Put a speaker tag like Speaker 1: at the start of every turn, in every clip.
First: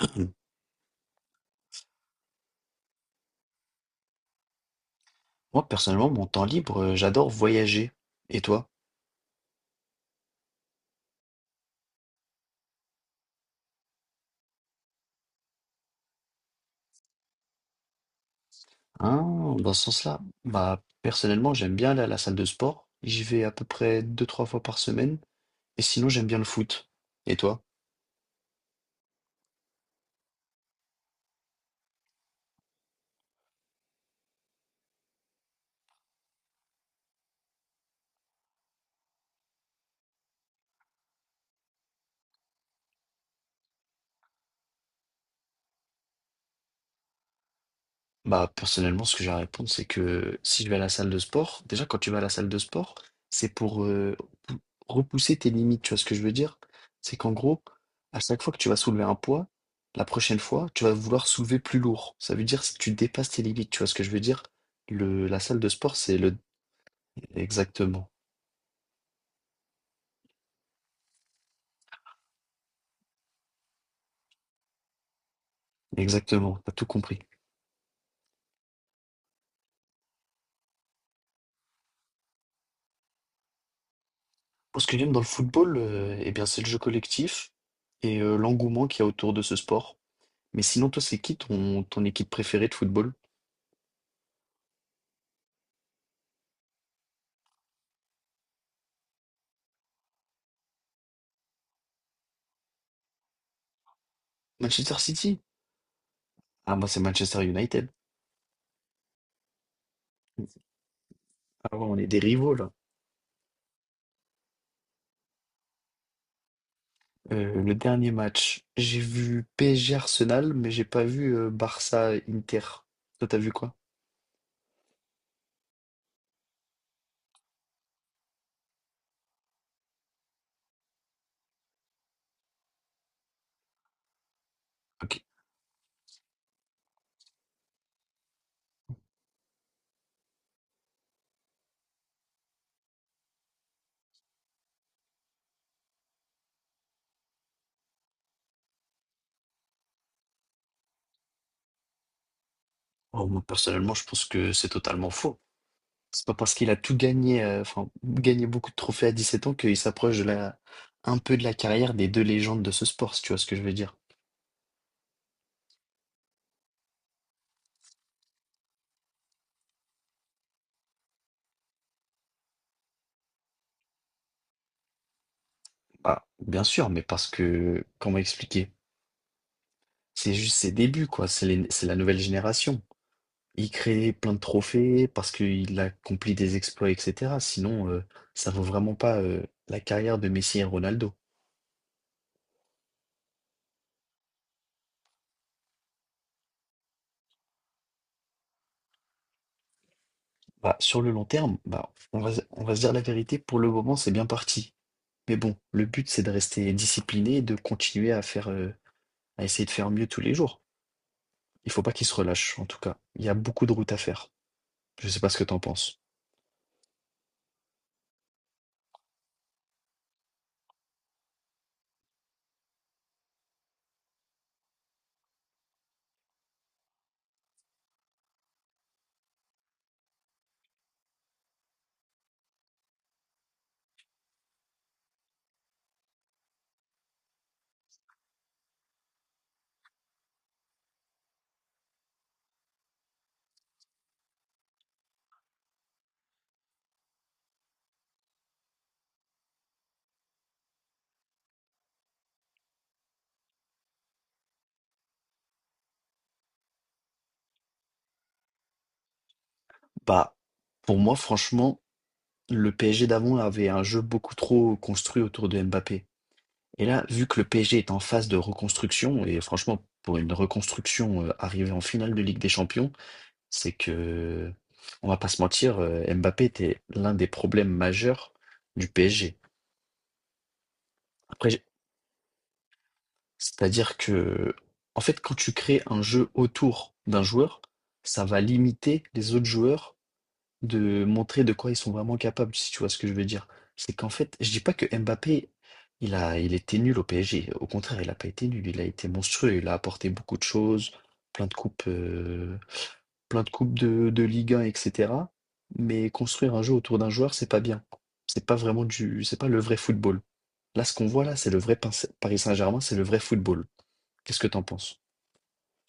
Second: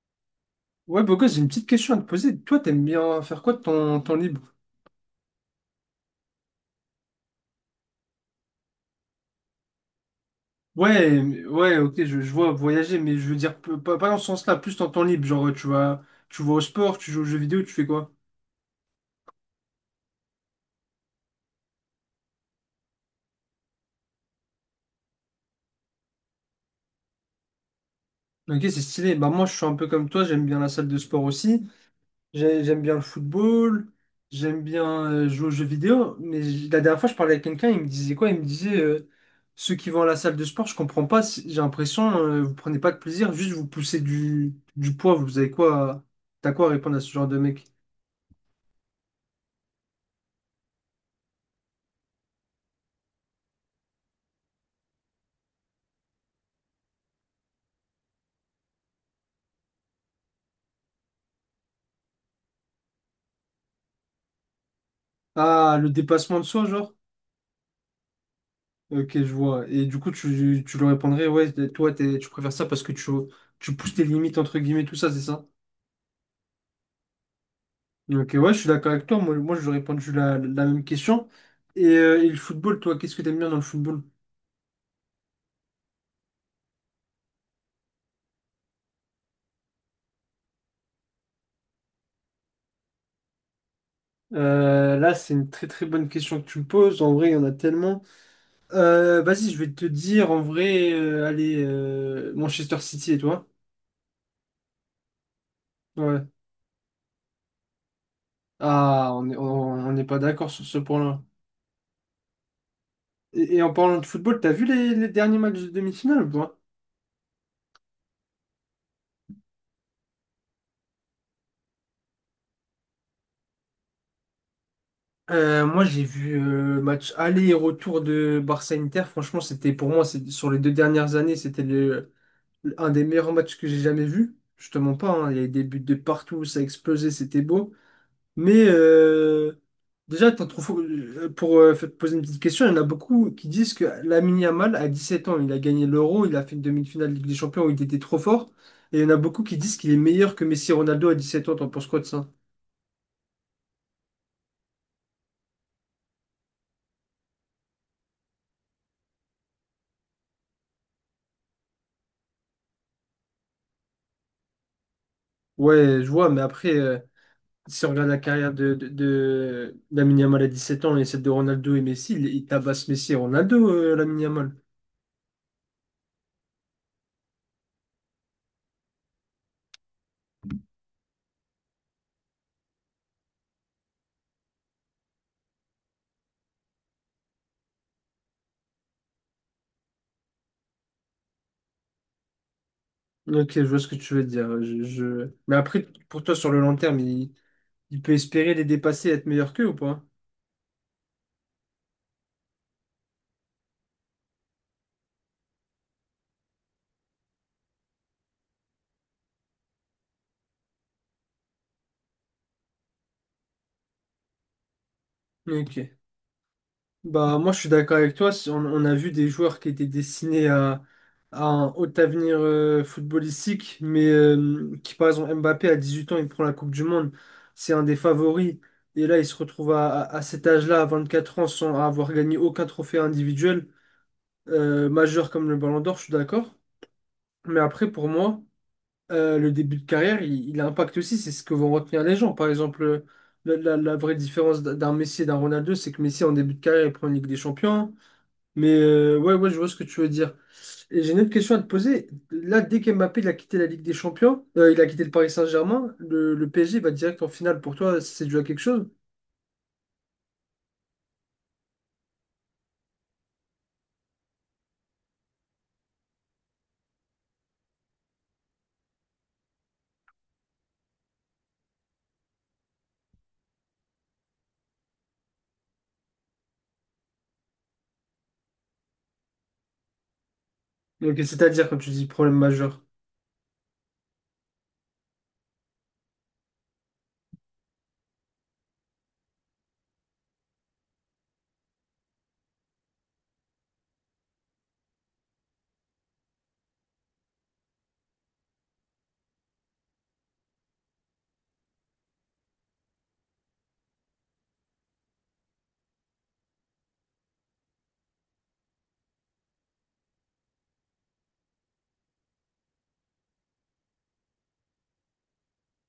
Speaker 1: Mmh.
Speaker 2: Ouais, Bogos, j'ai une petite question à te poser. Toi, t'aimes bien faire quoi de ton temps libre?
Speaker 1: Moi, personnellement, mon temps libre, j'adore voyager et toi?
Speaker 2: Ouais, ouais, ok, je vois voyager, mais je veux dire, pas dans ce sens-là, plus dans ton temps libre. Genre, tu vas au sport, tu joues aux jeux vidéo, tu fais quoi?
Speaker 1: Mmh. Ah, dans ce sens-là, bah, personnellement, j'aime bien aller à la salle de sport. J'y vais à peu près deux trois fois par semaine et sinon, j'aime bien le foot et toi?
Speaker 2: Ok, c'est stylé. Bah, moi, je suis un peu comme toi, j'aime bien la salle de sport aussi. J'aime bien le football, j'aime bien jouer aux jeux vidéo, mais la dernière fois, je parlais avec quelqu'un, il me disait quoi? Il me disait, ceux qui vont à la salle de sport, je comprends pas, j'ai l'impression, vous prenez pas de plaisir, juste vous poussez du poids, vous avez quoi, t'as quoi à répondre à ce genre de mec?
Speaker 1: Bah, personnellement, ce que j'ai à répondre, c'est que si je vais à la salle de sport, déjà, quand tu vas à la salle de sport, c'est pour pou- repousser tes limites. Tu vois ce que je veux dire? C'est qu'en gros, à chaque fois que tu vas soulever un poids, la prochaine fois, tu vas vouloir soulever plus lourd. Ça veut dire si tu dépasses tes limites. Tu vois ce que je veux dire? La salle de
Speaker 2: Ah, le
Speaker 1: sport, c'est le.
Speaker 2: dépassement de soi, genre?
Speaker 1: Exactement.
Speaker 2: Ok, je vois. Et du coup, tu leur répondrais, ouais, toi, tu préfères ça parce que tu pousses tes limites, entre guillemets, tout ça, c'est ça?
Speaker 1: Exactement. T'as tout compris.
Speaker 2: Ok, ouais, je suis d'accord avec toi. Moi, j'aurais répondu la même question. Et, le football, toi, qu'est-ce que t'aimes bien dans le football?
Speaker 1: Moi, ce que j'aime dans le football, eh bien, c'est le jeu collectif et l'engouement qu'il y a autour de ce sport. Mais sinon, toi, c'est qui ton, ton équipe préférée de football?
Speaker 2: Là, c'est une très très bonne question que tu me poses. En vrai, il y en a tellement. Vas-y, je vais te dire, en vrai, allez, Manchester City et toi?
Speaker 1: Manchester City?
Speaker 2: Ouais.
Speaker 1: Ah, moi, c'est Manchester United.
Speaker 2: Ah, on n'est pas d'accord sur ce point-là.
Speaker 1: Ah ouais, on est des rivaux, là.
Speaker 2: Et en parlant de football, t'as vu les derniers matchs de demi-finale ou pas?
Speaker 1: Le dernier match, j'ai vu PSG Arsenal, mais j'ai pas vu Barça Inter. Toi, t'as vu quoi?
Speaker 2: Moi, j'ai vu match aller et retour de Barça-Inter. Franchement, c'était pour moi, sur les deux dernières années, un des meilleurs matchs que j'ai jamais vu. Je te mens pas,
Speaker 1: Ok.
Speaker 2: hein, il y a eu des buts de partout, ça a explosé, c'était beau. Mais déjà, t'en trouves, pour te poser une petite question, il y en a beaucoup qui disent que Lamine Yamal, à 7 ans, il a gagné l'Euro, il a fait une demi-finale de Ligue des Champions où il était trop fort. Et il y en a beaucoup qui disent qu'il est meilleur que Messi et Ronaldo à 17 ans. T'en penses quoi de ça?
Speaker 1: Oh, moi, personnellement, je pense que c'est totalement faux. C'est pas parce qu'il a tout gagné, enfin, gagné beaucoup de trophées à 17 ans qu'il s'approche de la, un peu de la carrière des deux légendes de ce sport, si tu vois ce que je veux dire.
Speaker 2: Ouais, je vois, mais après, si on regarde la carrière de Lamine Yamal à 7 ans et celle de Ronaldo et Messi, il tabasse Messi et Ronaldo, Lamine Yamal.
Speaker 1: Bah, bien sûr, mais parce que, comment expliquer? C'est juste ses débuts, quoi. C'est la nouvelle génération. Il crée plein de trophées parce qu'il accomplit des exploits, et cetera. Sinon, ça vaut vraiment pas, la carrière de Messi et Ronaldo.
Speaker 2: Ok, je vois ce que tu veux dire. Mais après, pour toi, sur le long terme, il peut espérer les dépasser et être meilleur qu'eux ou pas?
Speaker 1: Bah, sur le long terme, bah, on va se dire la vérité, pour le moment, c'est bien parti. Mais bon, le but, c'est de rester discipliné et de continuer à faire, à essayer de faire mieux tous les jours. Il faut pas qu'il se relâche, en tout cas. Il y a beaucoup de route à faire. Je sais pas ce que t'en
Speaker 2: Ok.
Speaker 1: penses?
Speaker 2: Bah, moi, je suis d'accord avec toi. Si on a vu des joueurs qui étaient destinés à un haut avenir footballistique, mais qui, par exemple, Mbappé, à 18 ans, il prend la Coupe du Monde. C'est un des favoris. Et là, il se retrouve à cet âge-là, à 4 ans, sans avoir gagné aucun trophée individuel, majeur comme le Ballon d'Or, je suis d'accord. Mais après, pour moi, le début de carrière, il impacte aussi, c'est ce que vont retenir les gens. Par exemple, la vraie différence d'un Messi et d'un Ronaldo, c'est que Messi, en début de carrière, il prend une Ligue des Champions. Mais ouais, ouais, je vois ce que tu veux dire. Et j'ai une autre question à te poser. Là, dès qu'Mbappé il a quitté la Ligue des Champions, il a quitté le Paris Saint-Germain, le PSG va direct en finale. Pour toi, c'est dû à quelque chose?
Speaker 1: Bah, pour moi, franchement, le PSG d'avant avait un jeu beaucoup trop construit autour de Mbappé. Et là, vu que le PSG est en phase de reconstruction, et franchement, pour une reconstruction arrivée en finale de Ligue des Champions, c'est que, on va pas se mentir, Mbappé était l'un des problèmes majeurs du PSG.
Speaker 2: Donc,
Speaker 1: Après, j-
Speaker 2: c'est-à-dire, quand tu dis problème majeur.
Speaker 1: c'est-à-dire que, en fait, quand tu crées un jeu autour d'un joueur, ça va limiter les autres joueurs de montrer de quoi ils sont vraiment capables, si tu vois ce que je veux dire. C'est qu'en fait, je dis pas que Mbappé, il était nul au PSG. Au contraire, il a pas été nul, il a été monstrueux, il a apporté beaucoup de choses, plein de coupes, euh, plein de coupes de Ligue 1, etc. Mais construire un jeu autour d'un joueur, c'est pas bien. C'est pas le vrai football. Là, ce qu'on voit là, c'est le vrai Paris Saint-Germain, c'est le vrai football. Qu'est-ce que t'en penses?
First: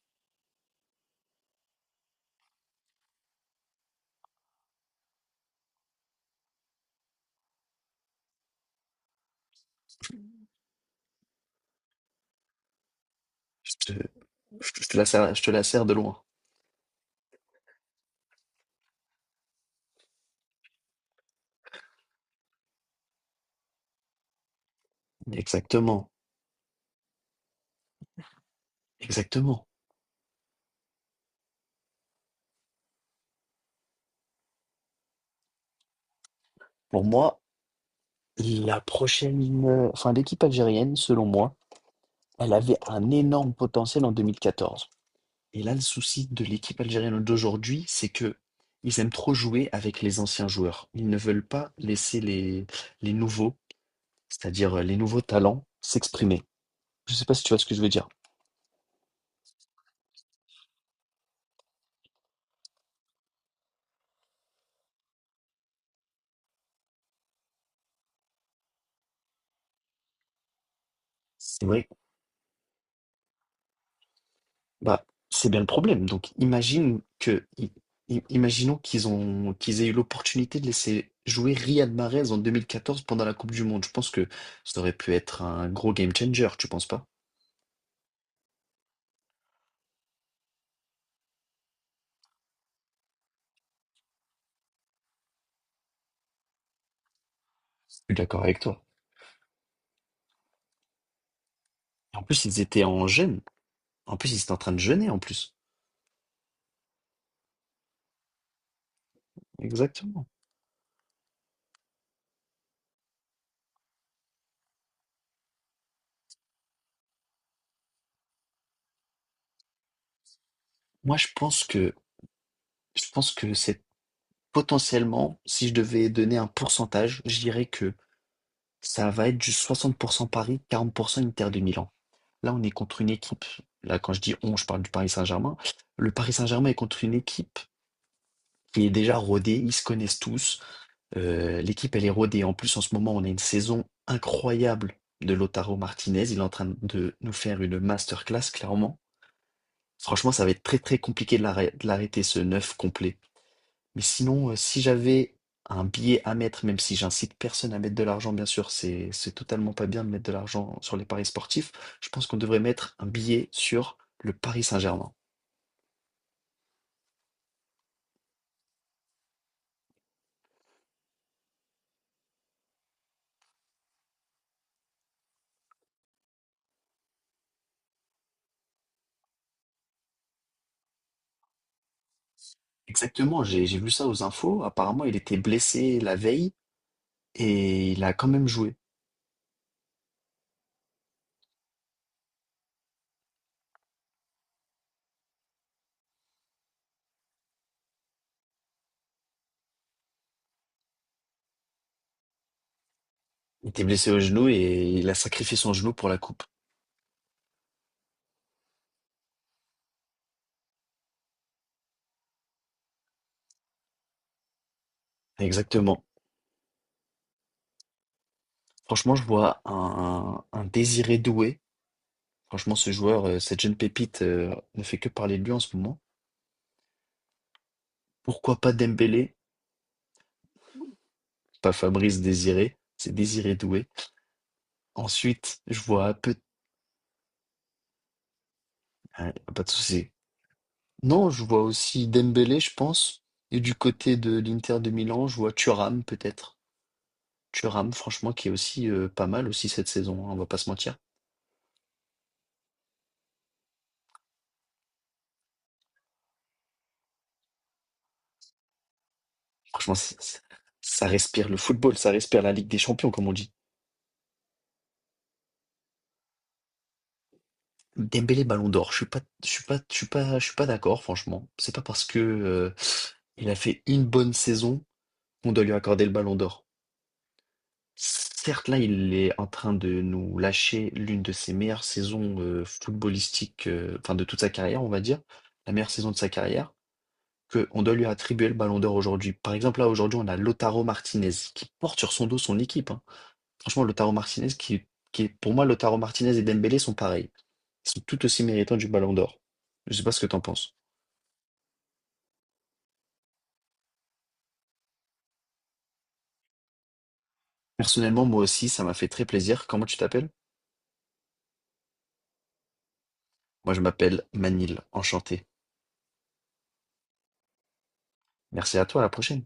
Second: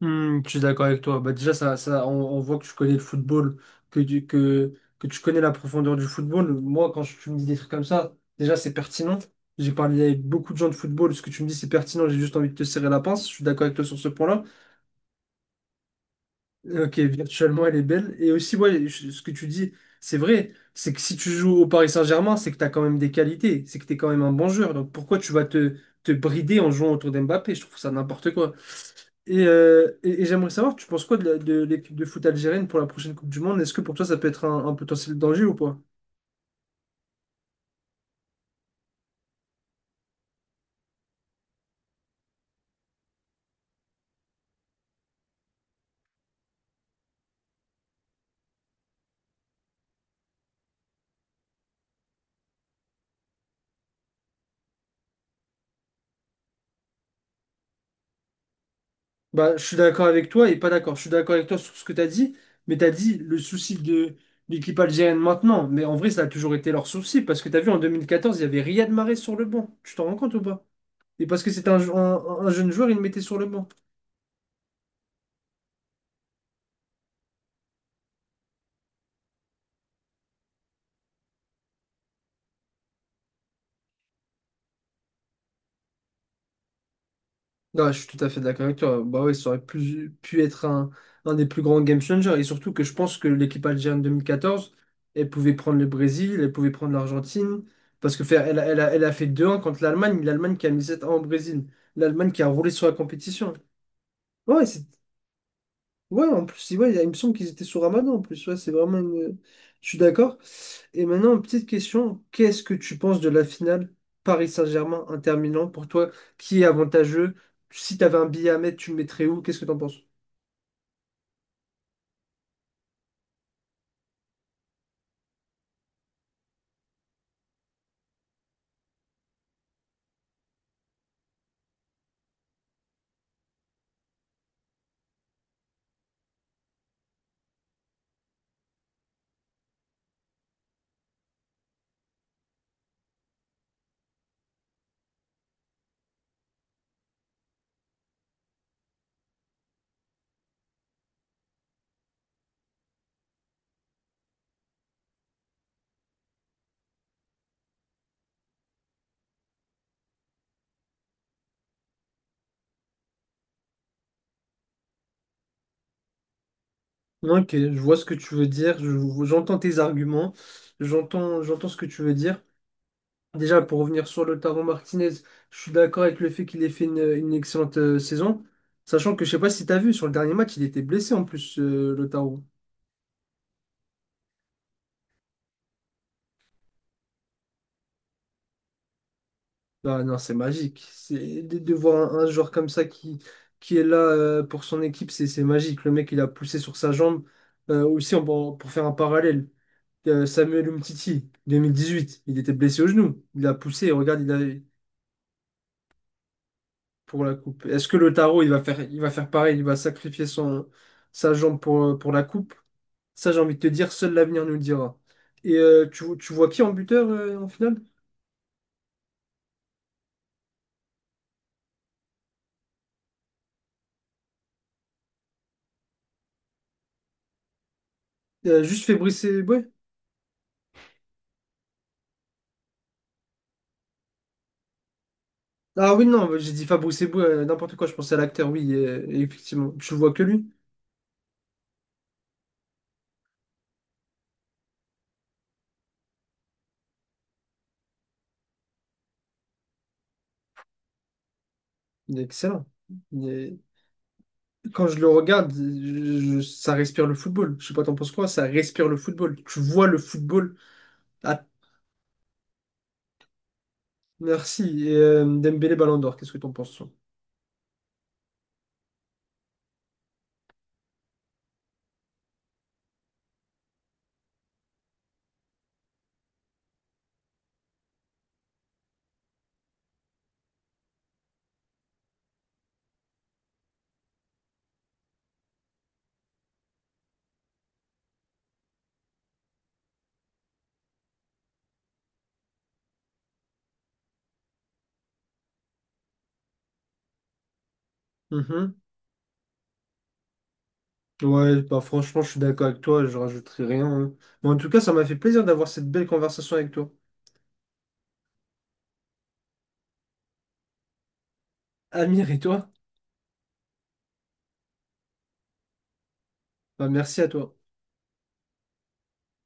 Speaker 2: Hmm, je suis d'accord avec toi. Bah, déjà, ça, on voit que tu connais le football, que tu, que, que tu connais la profondeur du football. Moi, quand tu me dis des trucs comme ça, déjà, c'est pertinent. J'ai parlé avec beaucoup de gens de football. Ce que tu me dis, c'est pertinent. J'ai juste envie de te serrer la pince. Je suis d'accord
Speaker 1: Je
Speaker 2: avec toi
Speaker 1: te,
Speaker 2: sur ce point-là.
Speaker 1: je te la serre, je te la sers de loin.
Speaker 2: Ok, virtuellement, elle est belle. Et aussi, ouais, ce que tu dis, c'est vrai. C'est que si tu joues au Paris Saint-Germain, c'est que tu as quand même des qualités. C'est que tu es quand même un bon joueur. Donc, pourquoi tu vas te,
Speaker 1: Exactement,
Speaker 2: te brider en jouant autour d'Mbappé? Je trouve ça n'importe quoi. Et,
Speaker 1: exactement.
Speaker 2: j'aimerais savoir, tu penses quoi de de l'équipe de foot algérienne pour la prochaine Coupe du Monde? Est-ce que pour toi ça peut être un potentiel danger ou pas?
Speaker 1: Pour moi, La prochaine, enfin l'équipe algérienne, selon moi, elle avait un énorme potentiel en 2014. Et là, le souci de l'équipe algérienne d'aujourd'hui, c'est que ils aiment trop jouer avec les anciens joueurs. Ils ne veulent pas laisser les nouveaux, c'est-à-dire les nouveaux talents, s'exprimer. Je ne sais pas si tu vois ce que je veux dire.
Speaker 2: Bah, je suis d'accord avec toi et pas d'accord. Je suis d'accord avec toi sur ce que tu as dit, mais tu as dit le souci de l'équipe algérienne maintenant. Mais en vrai, ça a toujours été leur souci parce que tu as vu en 2014, il y avait Riyad Mahrez sur le banc. Tu t'en rends compte ou pas? Et parce que
Speaker 1: C'est
Speaker 2: c'était un,
Speaker 1: vrai.
Speaker 2: jou- un- un jeune joueur, il le mettait sur le banc.
Speaker 1: Bah, c'est bien le problème. Donc, imagine que, i- i- imaginons qu'ils ont, qu'ils aient eu l'opportunité de laisser jouer Riyad Mahrez en 2014 pendant la Coupe du Monde. Je pense que ça aurait pu être un gros game changer, tu penses pas?
Speaker 2: Non, je suis tout à fait d'accord avec toi. Bah ouais, ça aurait pu être un des plus grands game changers. Et surtout que je pense que l'équipe algérienne 2014, elle pouvait prendre le Brésil, elle pouvait prendre l'Argentine.
Speaker 1: Je suis
Speaker 2: Parce que
Speaker 1: d'accord
Speaker 2: faire,
Speaker 1: avec toi.
Speaker 2: elle a fait deux 1 contre l'Allemagne, l'Allemagne qui a mis 7 un au Brésil,
Speaker 1: Et en
Speaker 2: l'Allemagne qui
Speaker 1: plus,
Speaker 2: a
Speaker 1: ils
Speaker 2: roulé
Speaker 1: étaient
Speaker 2: sur la
Speaker 1: en jeûne.
Speaker 2: compétition.
Speaker 1: En plus, ils étaient en
Speaker 2: Ouais,
Speaker 1: train de jeûner, en plus.
Speaker 2: ouais, en plus, ouais, il me semble qu'ils étaient sous Ramadan en plus. Ouais, c'est vraiment une. Je suis
Speaker 1: Exactement.
Speaker 2: d'accord. Et maintenant, petite question. Qu'est-ce que tu penses de la finale Paris Saint-Germain, Inter Milan pour toi? Qui est avantageux? Si tu avais un billet à mettre, tu le mettrais où? Qu'est-ce que tu en penses?
Speaker 1: Moi, je pense que c'est potentiellement, si je devais donner un pourcentage, je dirais que ça va être du 60% Paris, 40% Inter de Milan. Là, on est contre une équipe. Là, quand je dis on, je parle du Paris Saint-Germain. Le Paris Saint-Germain est contre une équipe qui est déjà rodée. Ils se connaissent tous. L'équipe, elle est rodée. En plus, en ce moment, on a une saison incroyable de Lautaro Martinez. Il est en train de nous faire une masterclass, clairement. Franchement, ça va être très, très compliqué de l'arrêter, ce neuf complet. Mais sinon, si j'avais un billet à mettre, même si j'incite personne à mettre de l'argent, bien sûr, c'est totalement pas bien de mettre de l'argent sur les paris sportifs. Je pense qu'on devrait mettre un billet sur le Paris Saint-Germain.
Speaker 2: Ok, je vois ce que tu veux dire. J'entends tes arguments. J'entends ce que tu veux dire. Déjà, pour revenir sur Lautaro Martinez, je suis d'accord avec le fait qu'il ait fait une excellente saison. Sachant que je sais pas si tu as vu, sur le dernier match, il était blessé en plus, Lautaro.
Speaker 1: Exactement, j'ai vu ça aux infos. Apparemment, il était blessé la veille et il a quand même joué.
Speaker 2: Ah non, c'est magique. C'est de voir un joueur comme ça qui est là pour son équipe, c'est magique. Le mec, il a poussé sur sa jambe. Aussi, pour faire un parallèle, Samuel Umtiti, 2018, il était blessé au genou. Il a
Speaker 1: Il était
Speaker 2: poussé,
Speaker 1: blessé au
Speaker 2: regarde, il a
Speaker 1: genou et il a sacrifié son genou pour la coupe.
Speaker 2: pour la coupe. Est-ce que Lautaro, il va faire pareil, il va sacrifier sa jambe pour la coupe? Ça, j'ai envie de te dire, seul l'avenir nous le dira. Et
Speaker 1: Exactement.
Speaker 2: tu vois qui en buteur en finale?
Speaker 1: Franchement, je vois un Désiré Doué. Franchement, ce joueur, cette jeune pépite, ne fait que parler de lui en ce moment. Pourquoi
Speaker 2: Euh,
Speaker 1: pas
Speaker 2: juste Fabrice
Speaker 1: Dembélé?
Speaker 2: Eboué?
Speaker 1: Pas Fabrice Désiré, c'est Désiré Doué. Ensuite, je
Speaker 2: Ah oui,
Speaker 1: vois
Speaker 2: non,
Speaker 1: peut
Speaker 2: j'ai dit Fabrice Eboué, n'importe quoi, je pensais à l'acteur, oui, et
Speaker 1: hein, pas de
Speaker 2: effectivement. Je
Speaker 1: souci.
Speaker 2: vois que lui.
Speaker 1: Non, je vois aussi Dembélé, je pense. Et du côté de l'Inter de Milan, je vois Thuram peut-être. Thuram, franchement, qui est aussi pas mal aussi cette saison, hein, on va pas se mentir.
Speaker 2: Il est excellent. Il est- Quand je le regarde, ça respire le football. Je sais pas, t'en penses quoi? Ça respire le football. Tu vois
Speaker 1: Franchement,
Speaker 2: le football.
Speaker 1: ça
Speaker 2: Ah,
Speaker 1: respire le football, ça respire la Ligue des Champions, comme on dit.
Speaker 2: merci. Et Dembélé Ballon d'Or, qu'est-ce que t'en penses, toi?
Speaker 1: Dembélé Ballon d'Or, je suis pas, je suis pas, je suis pas, je suis pas d'accord, franchement. C'est pas parce que il a fait une bonne saison qu'on doit lui accorder le Ballon d'Or. Certes, là, il est en train de nous lâcher l'une de ses meilleures saisons footballistiques, enfin de toute sa carrière, on va dire, la meilleure saison de sa carrière, que on doit lui attribuer le Ballon d'Or aujourd'hui. Par exemple, là, aujourd'hui, on a Lautaro Martinez qui porte sur son dos son équipe, hein. Franchement, Lautaro Martinez, qui est, pour moi, Lautaro Martinez et Dembélé sont pareils. Ils sont tout aussi
Speaker 2: Mhm.
Speaker 1: méritants du Ballon d'Or. Je sais pas ce que t'en penses.
Speaker 2: Ouais, bah franchement, je suis d'accord avec toi, je rajouterai rien, hein. Mais en tout cas, ça m'a fait plaisir d'avoir cette belle conversation avec toi.
Speaker 1: Personnellement, moi aussi, ça m'a fait très plaisir. Comment tu t'appelles?
Speaker 2: Amir et toi,
Speaker 1: Moi, je m'appelle Manil. Enchanté.
Speaker 2: bah merci à toi.
Speaker 1: Merci à toi, à la prochaine.